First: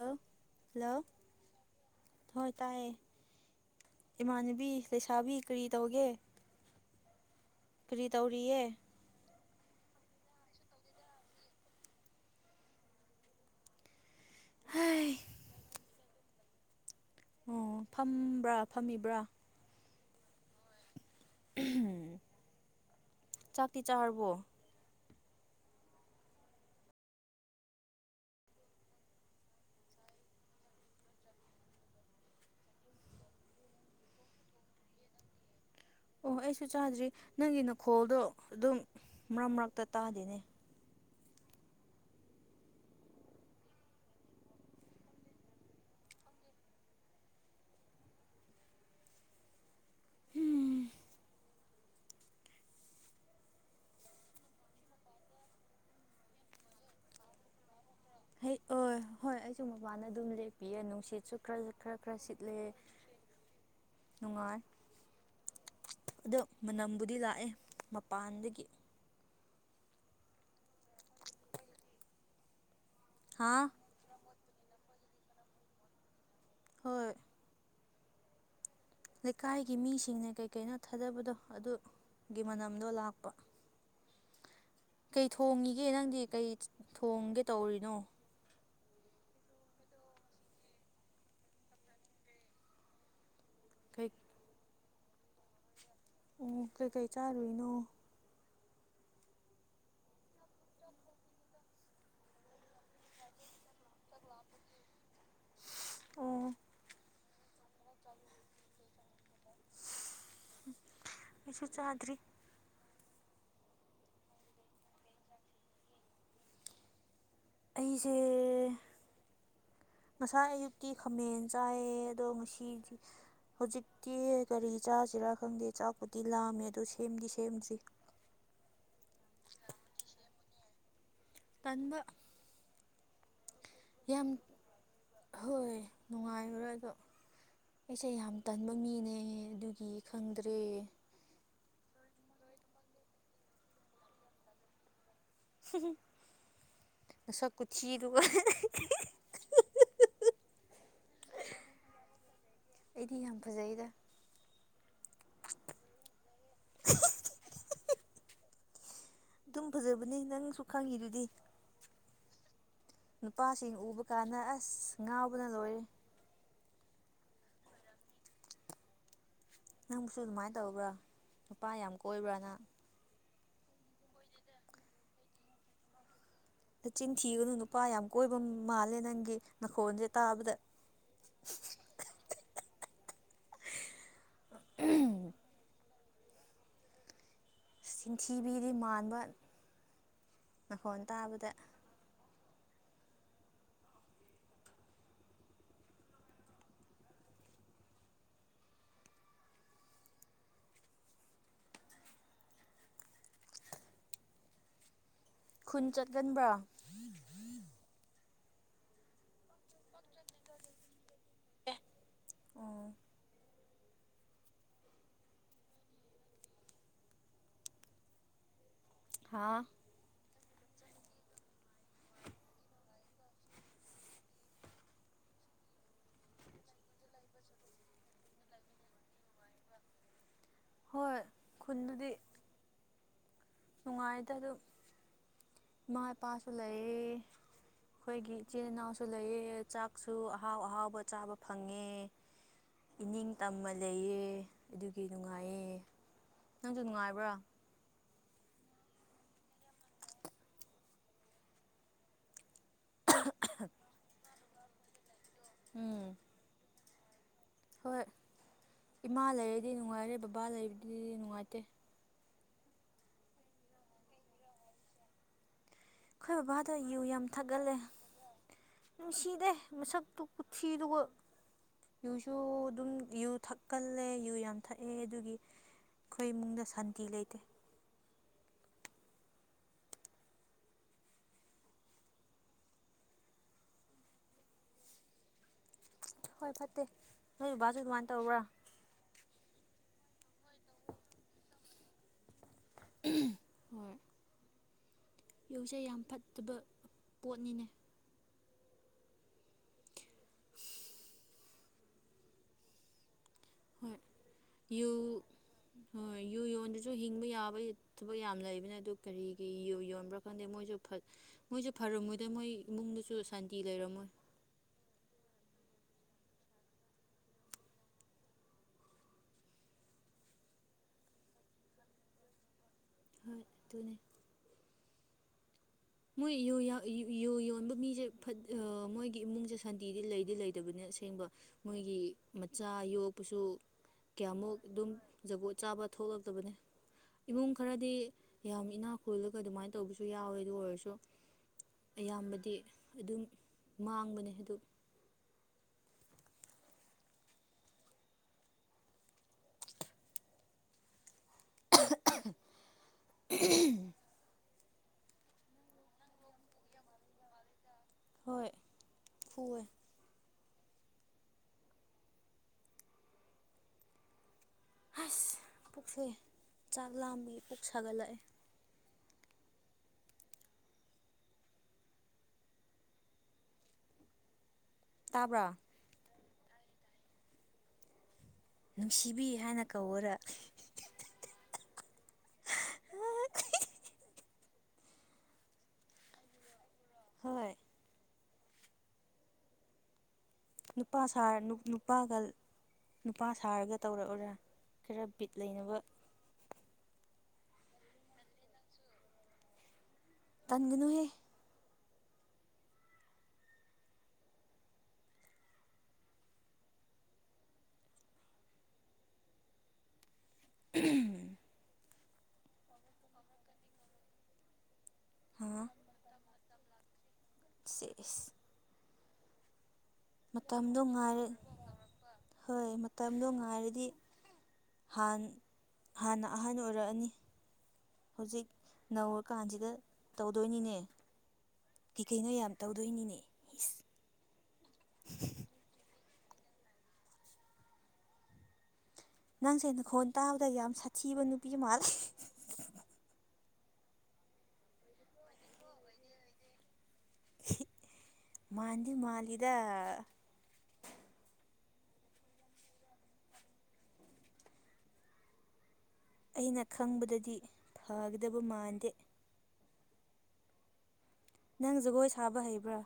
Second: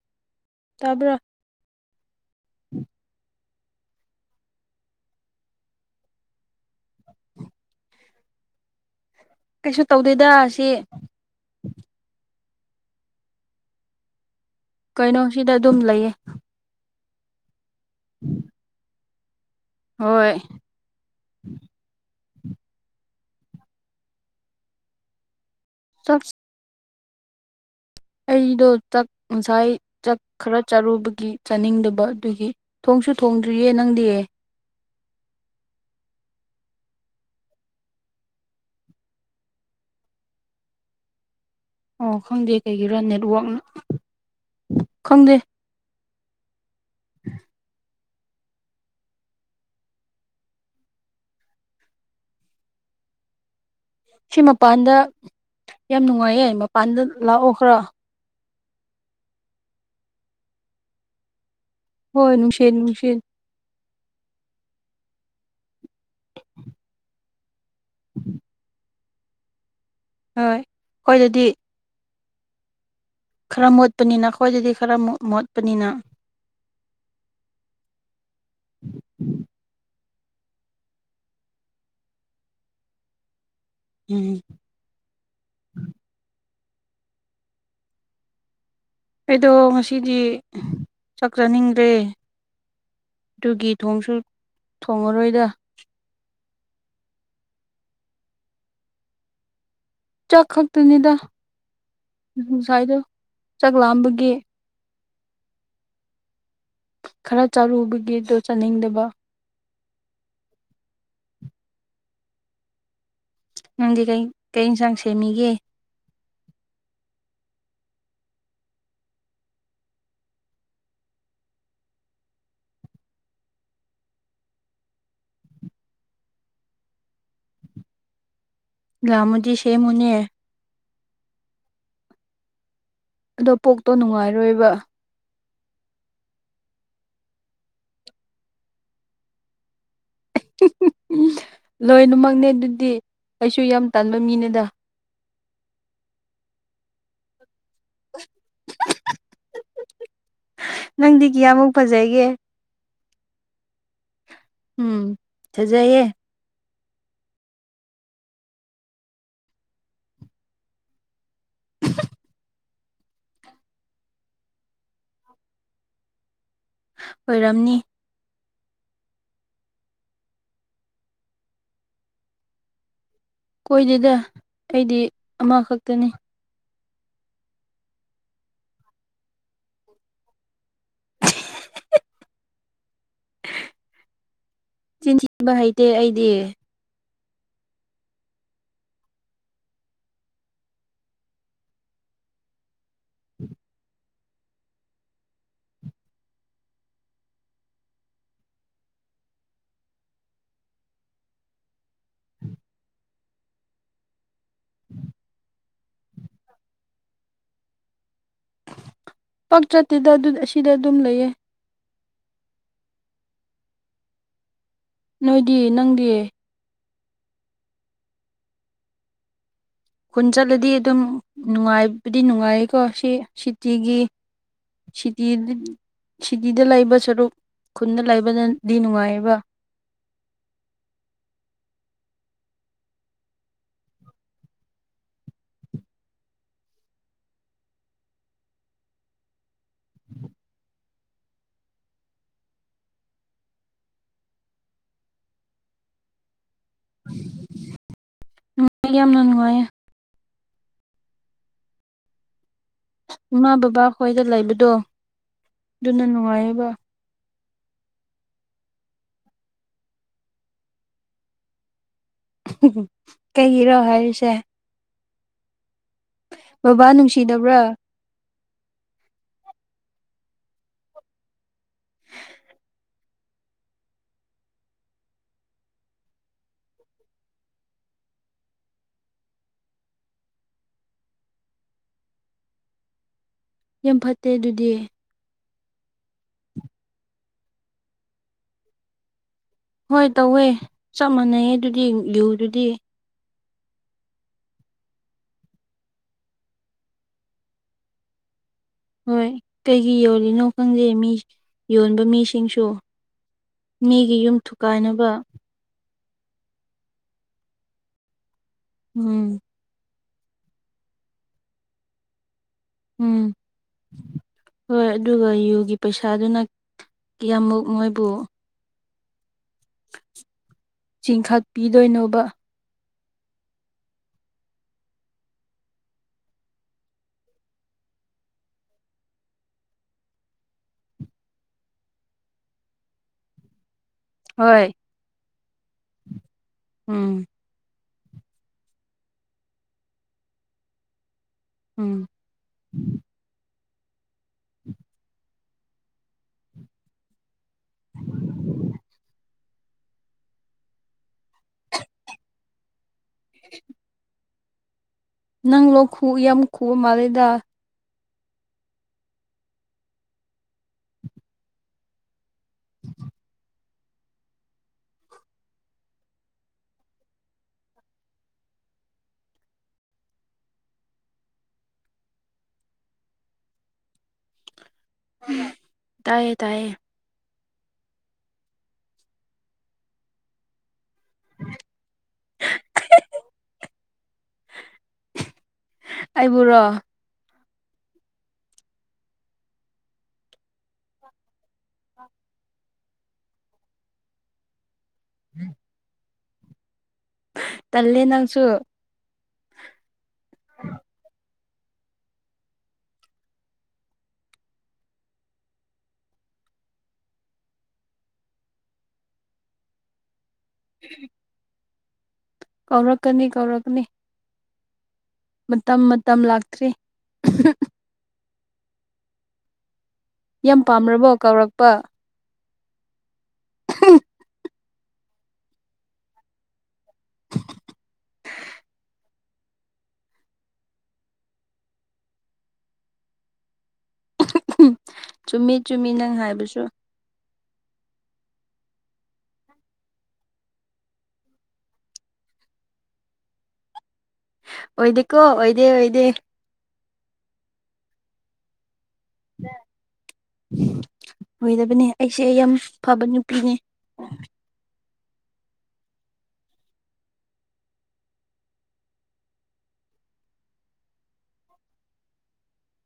ꯍꯂ ꯇꯥꯕ꯭ꯔ ꯍꯣꯏ ꯇꯥꯏ ꯏꯃꯥꯟꯅꯕꯤ ꯂꯩꯁꯥꯕꯤ ꯀꯔꯤ ꯇꯧꯒꯦ ꯀ꯭ꯔꯤ ꯇꯧꯔꯤꯑ ꯀꯩꯁꯨ ꯇꯧꯗꯣꯏꯗ ꯁꯤ ꯍꯩ ꯀꯩꯅꯣ ꯁꯤꯗ ꯑꯗꯨꯝ ꯂꯩꯌꯦ ꯑꯣ ꯐꯝꯕ꯭ꯔꯥ ꯐꯝꯃꯤꯕ꯭ꯔꯥ ꯍꯣꯏ ꯆꯥꯛꯇ ꯆꯥꯔꯕꯣ ꯆ ꯑꯩꯗꯣ ꯆꯥꯛ ꯉꯁꯥꯏ ꯆꯥꯛ ꯈꯔ ꯆꯥꯔꯨꯕꯒꯤ ꯆꯥꯅꯤꯡꯗꯕ ꯑꯗꯨꯒꯤꯣꯡ ꯅꯪꯁꯨ ꯊꯣꯡꯗ꯭ꯔꯤꯌꯦ ꯅꯪꯗꯤꯌꯦ ꯑꯣ ꯑꯩꯁꯨ ꯆꯥꯗ꯭ꯔꯤ ꯅꯪꯒꯤ ꯅꯈꯣꯜꯗꯣ ꯑꯗꯨꯝ ꯃꯔꯛ ꯃꯔꯛꯇ ꯇꯥꯗꯦꯅꯦ ꯑꯣ ꯈꯪꯗꯦ ꯀꯩꯒꯤꯔꯥ ꯅꯦꯠꯋꯥꯛꯅ ꯈꯪꯗꯦ ꯎꯝ ꯁꯤ ꯃꯄꯥꯟꯗ ꯌꯥꯝ ꯅꯨꯡꯉꯥꯏꯌꯦꯦ ꯃꯄꯥꯟꯗ ꯂꯥꯛꯑꯣ ꯈꯔ ꯍ ꯑꯣ ꯍꯣꯏ ꯑꯩꯁꯨ ꯃꯄꯅ ꯑꯗꯨꯝ ꯂꯦꯛꯄꯤꯌꯦ ꯅꯨꯡꯁꯤꯠꯁꯨ ꯈꯔ ꯈꯔ ꯈꯔ ꯍꯣꯏ ꯁꯤꯠꯂꯦ ꯅꯨꯡꯁꯤꯠ ꯅꯨꯡꯁꯤꯠ ꯅꯨꯡꯉꯥꯏ ꯑꯗꯣ ꯃꯅꯝꯕꯨꯗꯤ ꯂꯥꯛꯑꯦ ꯃꯄꯥꯟꯗꯒꯤ ꯍꯣꯏ ꯑꯩꯈꯣꯏ ꯑꯗꯨꯗꯤ ꯍꯥ ꯈꯔ ꯃꯣꯠꯄꯅꯤꯅ ꯑꯩꯈꯣꯏꯗꯗꯤ ꯈꯔ ꯃꯣꯠꯄꯅꯤꯅ ꯍꯣꯏ ꯂꯩꯀꯥꯏꯒꯤ ꯃꯤꯁꯤꯡꯅ ꯀꯩꯀꯩꯅ ꯊꯥꯗꯕꯗꯣ ꯑꯗꯨꯒꯤ ꯃꯅꯝꯗꯣ ꯂꯥꯛꯄ ꯎꯝ ꯀꯩ ꯊꯣꯡꯉꯤꯒꯦ ꯅꯪꯗꯤ ꯀꯩ ꯊꯣꯡꯒꯦ ꯇꯧꯔꯤꯅꯣ ꯑꯩꯗꯣ ꯉꯁꯤꯗꯤ ꯆꯥꯛ ꯆꯅꯤꯡꯗ꯭ꯔꯦ ꯑꯗꯨꯒꯤ ꯀꯩ ꯊꯣꯡꯁꯨ ꯊꯣꯉꯔꯣꯏꯗ ꯑꯣ ꯀꯩꯀꯩ ꯆꯥꯔꯨꯏꯅꯣ ꯆꯥꯛ ꯈꯛꯇꯅꯤꯗ ꯉꯁꯥꯏꯗꯣ ꯆꯥꯛ ꯂꯥꯝꯕꯒꯤ ꯑꯣ ꯈꯔ ꯆꯥꯔꯨꯕꯒꯤꯗꯣ ꯆꯥꯅꯤꯡꯗꯕ ꯃꯁꯨ ꯆꯥꯗ꯭ꯔꯤ ꯅꯪꯗꯤ ꯀꯩ ꯏꯟꯁꯥꯡ ꯁꯦꯝꯃꯤꯒꯦ ꯑꯩꯁꯦ ꯉꯁꯥꯏ ꯑꯌꯨꯛꯀꯤ ꯈꯥꯃꯦꯟ ꯆꯥꯏꯌꯦ ꯑꯗꯣ ꯉꯁꯤꯗꯤ ꯍꯧꯖꯤꯛꯇꯤ ꯀꯔꯤ ꯆꯥꯁꯤꯔꯥ ꯈꯪꯗꯦ ꯆꯥꯛꯄꯨꯗꯤ ꯂꯥꯝꯃꯦ ꯑꯗꯨ ꯁꯦꯝꯗꯤ ꯁꯦꯝꯗ꯭ [inaudible] ꯂꯃꯨꯖꯤ ꯁꯦꯃꯅꯦꯌꯦ ꯇꯗ ꯑꯗꯣ ꯄꯣꯛꯇꯣ ꯅꯨꯡꯉꯥꯏꯔꯣꯏꯕ ꯍꯍꯣꯏ ꯅꯨꯡꯉꯥꯏꯕ꯭ꯔꯥ ꯑꯗꯣ ꯑꯩꯁꯦ ꯌꯥꯝ ꯇꯟꯕ ꯃꯤꯅꯦ ꯑꯗꯨꯒꯤ ꯈꯪꯗ꯭ꯔꯦ ꯂꯣꯏꯅꯃꯛꯅꯦ ꯑꯗꯨꯗꯤ ꯑꯩꯁꯨ ꯌꯥꯝ ꯇꯥꯟꯕ ꯃꯤꯅꯦꯗ ꯑꯁ ꯀꯆ [inaudible] ꯅꯪꯗꯤ ꯀꯤꯌꯥꯃꯨꯛ ꯐꯖꯒꯦ ꯑꯩꯗꯤ ꯌꯥꯝ ꯐꯖꯩꯗ ꯎꯝ ꯆꯖꯌꯦꯦ [inaudible] ꯑꯗꯨꯝ ꯐꯖꯕꯅꯦ ꯅꯪꯁꯨ ꯈꯪꯉꯤꯗꯨꯗꯤ [inaudible] ꯅꯨꯄꯥꯁꯤꯡ ꯎꯕ ꯀꯥꯟꯗ ꯑꯁ ꯉꯥꯎꯕꯅ ꯂꯣꯏꯔꯦ ꯑꯣꯏꯔꯝꯅꯤ ꯅꯪꯕꯨꯁꯨ ꯑꯗꯨꯃꯥꯏꯅ ꯇꯧꯕ꯭ꯔꯥ ꯅꯨꯄꯥ ꯌꯥꯝ ꯀꯣꯏꯕ꯭ꯔꯅ ꯀꯣꯏꯗꯦꯗ ꯑꯩꯗꯤ ꯑꯃꯈꯛꯇꯅꯤ ꯆꯤꯟ ꯊꯤꯒꯅꯨ ꯅꯨꯄꯥ ꯌꯥꯝ ꯀꯣꯏꯕ ꯃꯥꯜꯂꯦ ꯅꯪꯒꯤ ꯅꯥꯈꯣꯟꯁꯦ ꯇꯥꯕꯗ [inaudible] ꯆꯤꯟꯊꯤꯟꯕ ꯍꯩꯇꯦ ꯑꯩꯗꯤ ꯆꯤꯟꯊꯤꯕꯤꯗꯤ ꯃꯥꯟꯕ ꯅꯅꯥꯈꯣꯟ ꯇꯥꯕꯗ ꯈꯨꯟ ꯆꯠꯒꯟꯕ꯭ꯔꯥ ꯄꯇ꯭ꯔꯠꯇꯤꯗ ꯑꯁꯤꯗ ꯑꯗꯨꯝ ꯂꯩꯌꯦ ꯑꯣ ꯅꯣꯏꯗꯤ ꯅꯪꯗꯤ ꯍꯥꯥ ꯄꯨꯟ ꯆꯠꯂꯗꯤ ꯑꯗꯨꯝ ꯅꯨꯡꯉꯥꯏꯕꯗꯤ ꯅꯨꯡꯉꯥꯏꯀꯣ ꯁꯤ ꯁꯤꯇꯤꯒꯤ ꯁꯤꯇ ꯁꯤꯇꯤꯗ ꯂꯩꯕ ꯁꯔꯨꯛ ꯈꯨꯟꯗ ꯂꯩꯕꯅꯗꯤ ꯅꯨꯡꯉꯥꯏꯑꯕ ꯍꯣꯏ ꯈꯨꯟꯅꯗꯤ ꯅꯨꯡꯉꯥꯏꯗ ꯑꯗꯨ ꯏꯃꯥ ꯏꯄꯥꯁꯨ ꯂꯩꯌꯦ ꯑꯩꯈꯣꯏꯒꯤ ꯏꯆꯤꯜ ꯏꯅꯥꯎꯁꯨ ꯂꯩꯑ ꯆꯥꯛꯁꯨ ꯑꯍꯥꯎ ꯑꯍꯥꯎꯕ ꯆꯥꯕ ꯐꯪꯉꯦ ꯏꯅꯤꯡ ꯇꯝꯃ ꯂꯩꯑ ꯑꯗꯨꯒꯤ ꯅꯨꯡꯉꯥꯏꯌꯦ ꯅꯪꯁꯨ ꯅꯨꯡꯉꯥꯏꯕ꯭ꯔꯥ ꯑꯩꯒꯤ ꯌꯥꯝꯅ ꯅꯨꯡꯉꯥꯏꯦ ꯏꯃꯥ ꯕꯕꯥ ꯈꯣꯏꯗ ꯂꯩꯕꯗꯣ ꯑꯗꯨꯅ ꯎꯝ ꯅꯨꯡꯉꯥꯏꯌꯦꯕ ꯍꯣꯏ ꯏꯃꯥ ꯂꯩꯔꯗꯤ ꯅꯨꯡꯉꯥꯏꯔꯦ ꯕꯕꯥ ꯂꯩꯕꯗꯗꯤ ꯅꯨꯡꯉꯥꯏꯇꯦ ꯀꯩꯒꯤꯔꯣ ꯍꯥꯏꯔꯤꯁꯦ ꯑꯩꯈꯣꯏ ꯕꯕꯥꯗꯣ ꯕꯕꯥ ꯌꯨ ꯌꯥꯝ ꯅꯨꯡꯁꯤꯗꯕ꯭ꯔꯥ ꯊꯥꯒꯜꯂꯦ ꯅꯨꯡꯁꯤꯗꯦ ꯃꯁꯛꯇꯨ ꯀꯊꯗꯨ ꯨꯁꯨ ꯑꯗꯨꯝ ꯨ ꯊꯛꯀꯜꯂꯦ ꯨ ꯌꯥꯝ ꯊꯛꯑꯦ ꯑꯗꯨꯒꯤ ꯑꯩꯈꯣꯏ ꯏꯃꯨꯡꯗ ꯁꯥꯟꯇꯤ ꯂꯩꯇꯦ ꯌꯥꯝ ꯐꯠꯇꯦ ꯑꯗꯨꯗꯤ ꯍꯣꯏ ꯐꯠꯇꯦ ꯅꯣꯏ ꯕꯥꯁꯨ ꯑꯗꯨꯃꯥꯏꯅ ꯇꯧꯕ꯭ꯔꯥ ꯍꯣꯏ ꯇꯧꯋꯦ ꯆꯞ ꯃꯥꯟꯅꯩꯌꯦ ꯑꯗꯨꯗꯤ ꯨꯗꯨꯗꯤ ꯍ ꯌꯧꯁꯦ ꯌꯥꯝ ꯐꯠꯇꯕ ꯄꯣꯠꯅꯤꯅꯦ ꯍꯣꯏ ꯀꯩꯒꯤ ꯌꯣꯜꯂꯤꯅꯣ ꯈꯪꯗꯦ ꯃꯤ ꯌꯣꯟꯕ ꯃꯤꯁꯤꯡꯁꯨ ꯍꯣꯏ ꯃꯤꯒꯤ ꯌꯨꯝ ꯌꯨ ꯊꯨꯒꯥꯏꯅꯕ ꯍꯣꯏ ꯌꯨ ꯌꯣꯟꯗꯨꯁꯨ ꯍꯤꯡꯕ ꯌꯥꯕ ꯊꯕꯛ ꯌꯥꯝ ꯂꯩꯕꯅꯦ ꯑꯗꯨ ꯎꯝ ꯀꯔꯤꯒꯤ ꯌꯨ ꯌꯣꯟꯕ꯭ꯔꯥ ꯈꯣꯟꯗꯦ ꯃꯣꯏꯁꯨ ꯃꯣꯏꯁꯨ ꯐꯔꯝꯃꯣꯏꯗ ꯃꯣꯏ ꯏꯃꯨꯡꯗꯁꯨ ꯎꯝ ꯁꯥꯟꯇꯤ ꯂꯩꯔꯝꯃꯣꯏ ꯍꯣꯏ ꯑꯗꯨꯒꯒ ꯌꯨꯒꯤ ꯄꯩꯁꯥꯗꯨꯅ ꯀꯌꯥꯃꯨꯛ ꯃꯣꯏꯕꯨ ꯆꯤꯡꯈꯠꯄꯤꯗꯣꯏꯅꯣꯕ ꯍꯣꯏ ꯑꯗꯨ ꯑꯗꯨꯅꯦ ꯃꯣꯏ ꯌꯨ ꯌꯣꯟꯕ ꯃꯤꯁꯦ ꯃꯣꯏꯒꯤ ꯏꯃꯨꯡꯁꯦ ꯁꯥꯟꯇꯤꯗꯤ ꯂꯩꯗꯤ ꯂꯩꯇꯕꯅꯤ ꯑꯁꯦꯡꯕ ꯃꯣꯏꯒꯤ ꯃꯆꯥ ꯌꯣꯛꯄꯁꯨ ꯀꯌꯥꯃꯨꯛ ꯍꯣꯏ ꯑꯗꯨꯝ ꯖꯒꯣꯠ ꯆꯥꯕ ꯊꯣꯛꯂꯛꯇꯕꯅꯤ ꯎꯝ ꯏꯃꯨꯡ ꯈꯔꯗꯤ ꯌꯥꯝ ꯏꯅꯥꯛ ꯈꯨꯜꯂꯒ ꯑꯗꯨꯃꯥꯏꯅ ꯇꯧꯕꯁꯨ ꯌꯥꯎꯋꯦ ꯑꯗꯨ ꯑꯣꯏꯔꯁꯨ ꯎꯝ ꯑꯌꯥꯝꯕꯗꯤ ꯑꯗꯨꯝ ꯃꯥꯡꯕꯅꯦ ꯑꯗꯨ ꯎ ꯅꯪꯂ ꯂꯣ ꯈꯨ ꯌꯥꯝ ꯈꯨꯕ ꯃꯥꯜꯂꯦꯗ ꯍꯣꯏ ꯍꯋꯦ ꯑꯁ ꯄꯨꯛꯁꯦ ꯆꯥꯛ ꯂꯥꯝꯃꯤ ꯄꯨꯛ ꯁꯥꯒꯠꯂꯛꯑꯦ ꯇꯥꯕ꯭ꯔꯥ ꯇꯥꯏꯌꯦ ꯇꯥꯏꯌꯦ ꯅꯨꯡꯁꯤꯕꯤ ꯍꯥꯏꯅ ꯀꯧꯔ ꯑꯣ ꯑꯩꯕꯨꯣꯔꯣ ꯍꯣꯏ ꯅꯨꯄꯥ ꯅꯨꯄꯥꯒ ꯅꯨꯄꯥ ꯁꯥꯔꯒ ꯇꯧꯔꯛꯎꯔꯥ ꯈꯔ ꯕꯤꯠ ꯂꯩꯅꯕ ꯇꯜꯂꯦ ꯅꯪꯁꯨ ꯇꯟꯖꯅꯨꯍꯦ ꯎꯝ ꯀꯧꯔꯛꯀꯅꯤ ꯀꯧꯔꯛꯀꯅꯤ ꯃꯇꯝ ꯃꯇꯝ ꯂꯥꯛꯇ꯭ꯔꯤ ꯁꯤꯦꯁ ꯌꯥꯝ ꯃꯇꯝꯗꯣ ꯄꯥꯝꯔꯕꯣ ꯉꯥꯏꯔ ꯀꯧꯔꯛꯄ ꯍꯣꯏ ꯃꯇꯝꯗꯣ ꯉꯥꯏꯔꯗꯤ ꯥꯟ ꯍꯥꯟꯅ ꯑꯍꯟ ꯑꯣꯏꯔꯛꯑꯅꯤ ꯍꯧꯖꯤꯛ ꯅꯧꯔꯀꯥꯟꯁꯤꯗ ꯇꯧꯗꯣꯏꯅꯤꯅꯦ ꯀꯤ ꯀꯩꯅꯣ ꯌꯥꯝ ꯇꯧꯗꯣꯏꯅꯤꯅꯦ ꯏꯁ ꯆꯨꯝꯃꯤ ꯆꯨꯝꯃꯤ ꯅꯪ ꯍꯥꯏꯕꯁꯨ ꯅꯪꯁꯦ ꯅꯈꯣꯟ ꯇꯥꯕꯗ ꯌꯥꯝ ꯁꯥꯊꯤꯕ ꯅꯨꯄꯤ ꯃꯥꯜꯂꯦ ꯑꯣꯏꯗꯦꯀꯣ ꯑꯣꯏꯗꯦ ꯑꯣꯏꯗꯦ ꯃꯥꯥꯟꯗꯤ ꯃꯥꯜꯂꯤꯗ ꯑꯣꯏꯗꯕꯅꯦ ꯑꯩꯁꯦ ꯑꯩ ꯌꯥꯝ ꯐꯕ ꯅꯨꯄꯤꯅꯦ ꯑꯩꯅ ꯈꯪꯕꯗꯗꯤ ꯐꯒꯗꯕ ꯃꯥꯟꯗꯦ ꯅꯪ ꯖꯒꯣꯏ ꯁꯥꯕ ꯍꯩꯕ꯭ꯔꯥ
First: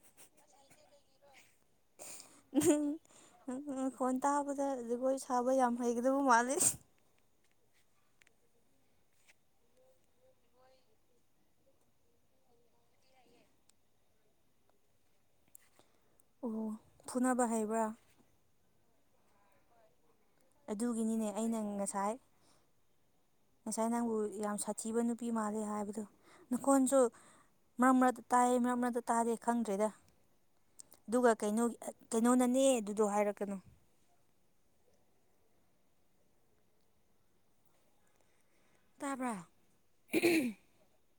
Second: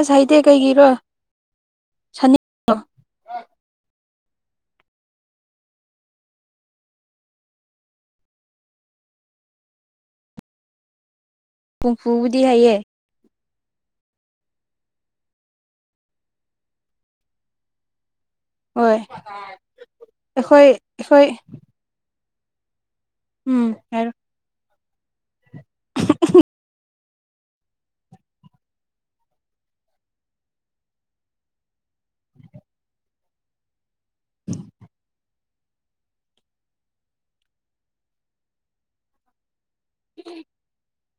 ꯑꯁ ꯍꯥꯏꯇꯦ ꯀꯩꯒꯤꯔꯣ ꯁꯅꯤ ꯎꯣꯟ ꯇꯥꯕꯗ ꯖꯒꯣꯏ ꯁꯥꯕ ꯌꯥꯝ ꯍꯩꯒꯗꯕ ꯃꯥꯜꯂꯤ ꯍꯨꯝꯐꯨꯕꯨꯗꯤ ꯍꯥꯏꯌꯦꯦ ꯑꯣ ꯐꯨꯅꯕ ꯍꯩꯕ꯭ꯔꯥ ꯍꯣꯏ ꯑꯩꯈꯣꯏ ꯑꯩꯈꯣꯏ ꯑꯗꯨꯒꯤꯅꯤꯅꯦ ꯑꯩꯅ ꯉꯁꯥꯏ ꯎꯝ ꯉꯁꯥꯏ ꯍꯥꯏꯔꯣ ꯅꯪꯕꯨ ꯌꯥꯝ ꯁꯥꯊꯤꯕ ꯅꯨꯄꯤ ꯃꯥꯜꯂꯦ ꯍꯥꯏꯕꯗꯣ ꯅꯈꯣꯟꯁꯨ ꯃꯔꯛ ꯃꯔꯛꯇ ꯇꯥꯏꯑ ꯃꯔꯛ ꯃꯔꯛꯇ ꯇꯥꯗꯦ ꯈꯪꯗ꯭ꯔꯦꯗ ꯑꯗꯨꯒ ꯀꯩꯅꯣꯅꯅꯦ ꯑꯗꯨꯗꯣ ꯍꯥꯏꯔꯛꯀꯅꯨ [inaudible] ꯇꯥꯕ꯭ꯔ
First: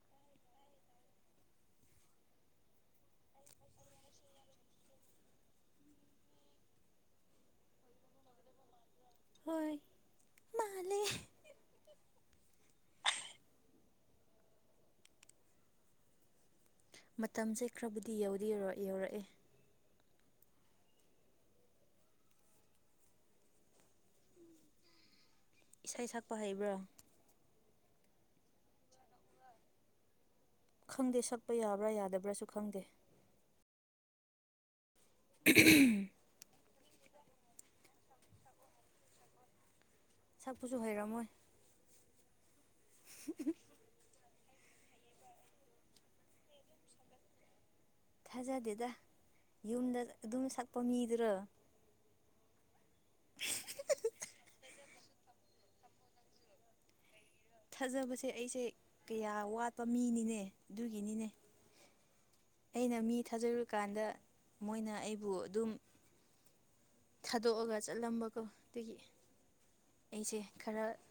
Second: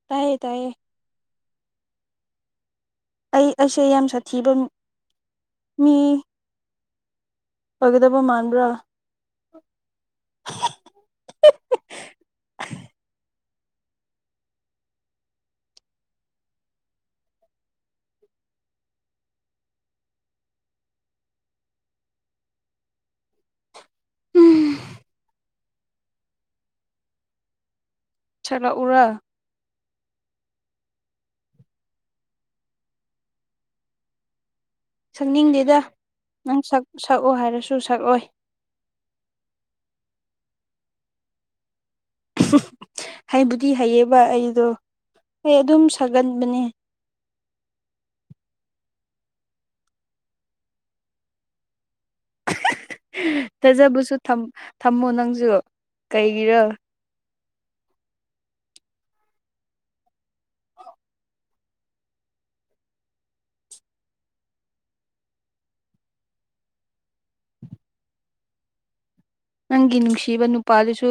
ꯇꯥꯏꯌꯦ ꯇꯥꯏꯌꯦ ꯑꯩ ꯑꯩꯁꯦ ꯌꯥꯝ ꯁꯥꯊꯤꯕ ꯃꯤ ꯄꯒꯤꯗꯕ ꯃꯥꯟꯕ꯭ꯔꯥ ꯍꯣꯏ ꯃꯥꯂꯦ ꯃꯇꯝꯁꯦ ꯈꯔꯕꯨꯗꯤ ꯌꯧꯗꯤ ꯌꯧꯔꯛꯑꯦ ꯎꯝ ꯏꯁꯩ ꯁꯛꯄ ꯍꯩꯕ꯭ꯔꯥ ꯆꯂ ꯎꯔꯥ ꯈꯪꯗꯦ ꯁꯛꯄ ꯌꯥꯕ꯭ꯔꯥ ꯌꯥꯗꯕ꯭ꯔꯥꯁꯨ ꯈꯪꯗꯦ ꯁꯛꯅꯤꯡꯗꯦꯗ ꯅꯪ ꯁꯛꯑꯣ ꯍꯥꯏꯔꯁꯨ ꯁꯛꯑꯣꯏ ꯁꯛꯄꯨꯁꯨ ꯍꯩꯔꯝꯃꯣꯏ ꯍꯥꯏꯕꯨꯗꯤ ꯍꯩꯌꯦꯕ ꯑꯩ ꯑꯗꯣ ꯍ ꯑꯗꯨꯝ ꯁꯥꯒꯟꯕꯅꯦ ꯊꯥꯖꯗꯦꯗ ꯌꯨꯝꯗ ꯑꯗꯨꯝ ꯁꯛꯄ ꯃꯤꯗꯨꯔꯣ ꯐꯖꯕꯁꯨ ꯊꯝꯃꯣ ꯅꯪꯁꯨ ꯀꯩꯒꯤꯔ ꯊꯥꯖꯕꯁꯦ ꯑꯩꯁꯦ ꯀꯌꯥ ꯋꯥꯠꯄ ꯃꯤꯅꯤꯅꯦ ꯑꯗꯨꯒꯤꯅꯤꯅꯦ ꯑꯩꯅ ꯃꯤ ꯊꯥꯖꯔꯨꯀꯥꯟꯗ ꯃꯣꯏꯅ ꯑꯩꯕꯨ ꯑꯗꯨꯝ ꯊꯥꯗꯣꯛꯑꯒ ꯆꯠꯂꯝꯕꯀꯣ ꯑꯗꯒꯤ ꯅꯪꯒꯤ ꯅꯨꯡꯁꯤꯕ ꯅꯨꯄꯥꯗꯨꯁꯨ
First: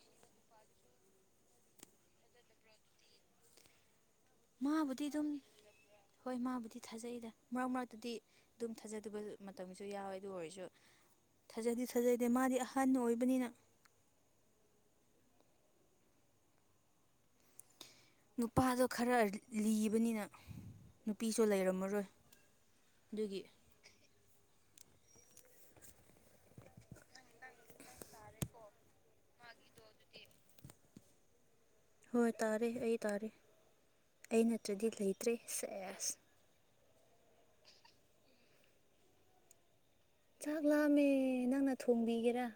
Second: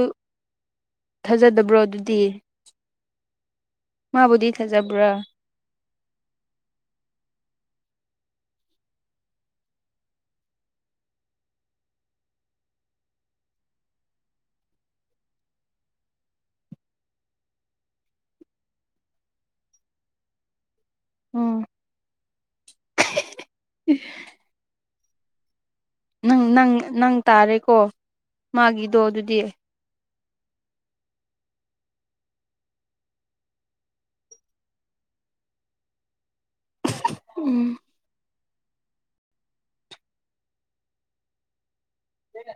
ꯊꯥꯖꯗꯕ꯭ꯔꯣ ꯑꯗꯨꯗꯤ ꯃꯥꯕꯨꯗꯤ ꯃꯥꯕꯨꯗꯤ ꯊꯥꯖꯕ꯭ꯔꯥ ꯑꯗꯨꯝ ꯍꯣꯏ ꯃꯥꯕꯨꯗꯤ ꯊꯥꯖꯩꯗ ꯃꯔꯛ ꯃꯔꯛꯇꯨꯗꯤ ꯑꯗꯨꯝ ꯊꯥꯖꯗꯕ ꯃꯇꯝꯁꯨ ꯌꯥꯎꯋꯦ ꯑꯗꯨ ꯑꯣꯏꯔꯁꯨ ꯊꯥꯖꯗꯤ ꯊꯥꯖꯗꯦ ꯃꯥꯗꯤ ꯑꯍꯟ ꯑꯣꯏꯕꯅꯤꯅ ꯅꯨꯄꯥꯗꯣ ꯈꯔ ꯂꯤꯕꯅꯤꯅ ꯅꯨꯄꯤꯁꯨ ꯎꯝ ꯂꯩꯔꯝꯃꯔꯣꯏ ꯑꯗꯨꯒꯤ ꯑꯦ ꯅꯪ ꯅꯪ ꯅꯪ ꯇꯥꯔꯦꯀꯣ ꯃꯥꯒꯤꯗꯣ ꯑꯗꯨꯗꯤ ꯍꯣꯏ ꯇꯥꯔꯦ ꯑꯩ ꯇꯥꯔꯦ ꯑꯩ ꯅꯠꯇ꯭ꯔꯗꯤ ꯂꯩꯇ꯭ꯔꯦ ꯁꯦꯁ ꯎꯝ ꯆꯥꯛ ꯂꯥꯑꯝꯃꯦ ꯅꯪꯅ ꯊꯣꯡꯕꯤꯒꯦꯔꯥ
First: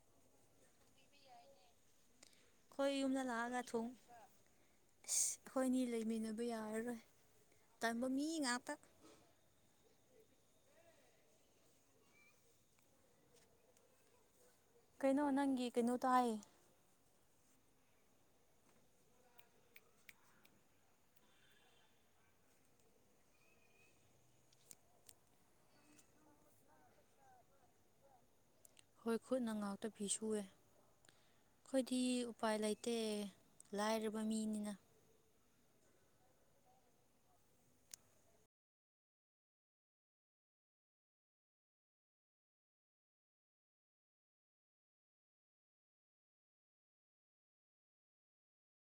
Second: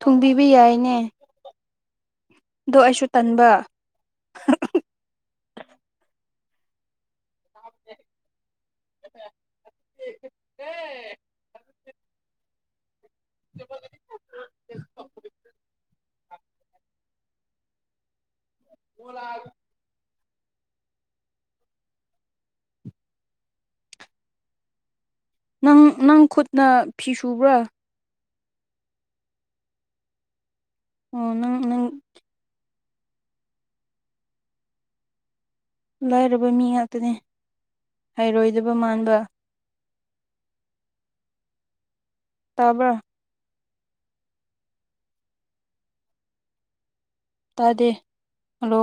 ꯊꯨꯡꯕꯤꯕ ꯌꯥꯏꯅꯦ ꯑꯗꯣ ꯑꯩꯣꯏ ꯑꯩꯁꯨ ꯌꯨꯝꯗ ꯇꯟꯕ ꯂꯥꯛꯑꯒ ꯊꯣꯡ ꯑꯁ ꯍꯈꯣꯏꯅꯤ ꯂꯩꯃꯤꯟꯅꯕ ꯑꯗꯨ ꯌꯥꯔꯔꯣꯏ ꯇꯕ ꯃꯤ ꯉꯥꯛꯇ ꯎꯝ [inaudible] ꯀꯩꯅꯣ ꯅꯪꯒꯤ ꯀꯩꯅꯣ ꯇꯥꯏ ꯍ ꯂ ꯅꯪ ꯅꯪ ꯈꯨꯠꯅ ꯐꯤ ꯁꯨꯕ꯭ꯔꯥ ꯍꯣꯏ ꯈꯨꯠꯅ ꯉꯥꯛꯇ ꯐꯤ ꯁꯨꯑꯦ ꯑꯣ ꯅꯪ ꯅꯪ ꯑꯩꯈꯣꯏꯗꯤ ꯎꯄꯥꯏ ꯂꯩꯇꯦ ꯠꯇ ꯂꯥꯏꯔꯕ ꯃꯤꯅꯤꯅ ꯂꯥꯏꯔꯕ ꯃꯤ ꯉꯥꯛꯇꯅꯦ ꯍꯥꯏꯩꯔꯣꯏꯗꯕ ꯃꯥꯟꯕ ꯇꯥꯕ ꯇꯥꯗꯦ ꯍꯜꯂꯣ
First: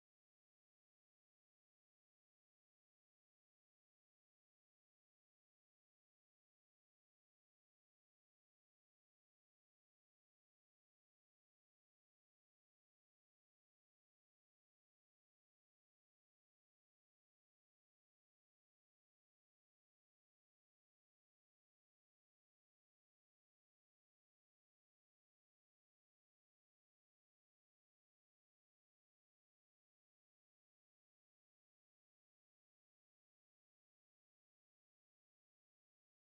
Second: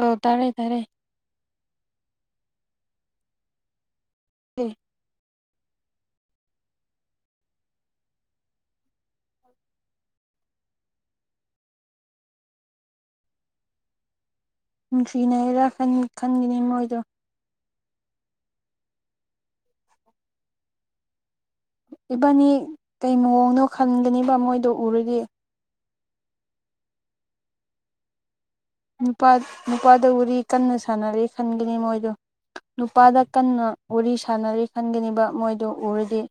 ꯑꯣ ꯇꯥꯔꯦ ꯇꯥꯔꯦ ꯎꯝ ꯅꯨꯡꯁꯤꯅꯩꯔꯥ ꯈꯟꯈꯤꯅꯤ ꯃꯣꯏꯗꯣ ꯏꯕꯥꯅꯤ ꯀꯩ ꯃꯑꯣꯡꯅꯣ ꯈꯟꯒꯅꯤꯕ ꯃꯣꯏꯗꯣ ꯎꯔꯗꯤ ꯅꯨꯄꯥ ꯅꯨꯄꯥꯗ ꯎꯔꯤ ꯀꯟꯅ ꯁꯥꯟꯅꯔꯤ ꯈꯟꯒꯅꯤ ꯃꯣꯏꯗꯣ ꯅꯨꯄꯥꯗ ꯀꯟꯅ ꯋꯥꯔꯤ ꯁꯥꯟꯅꯔꯤ ꯈꯟꯒꯅꯤꯕ ꯃꯣꯏꯗꯨ ꯎꯔꯗꯤꯦ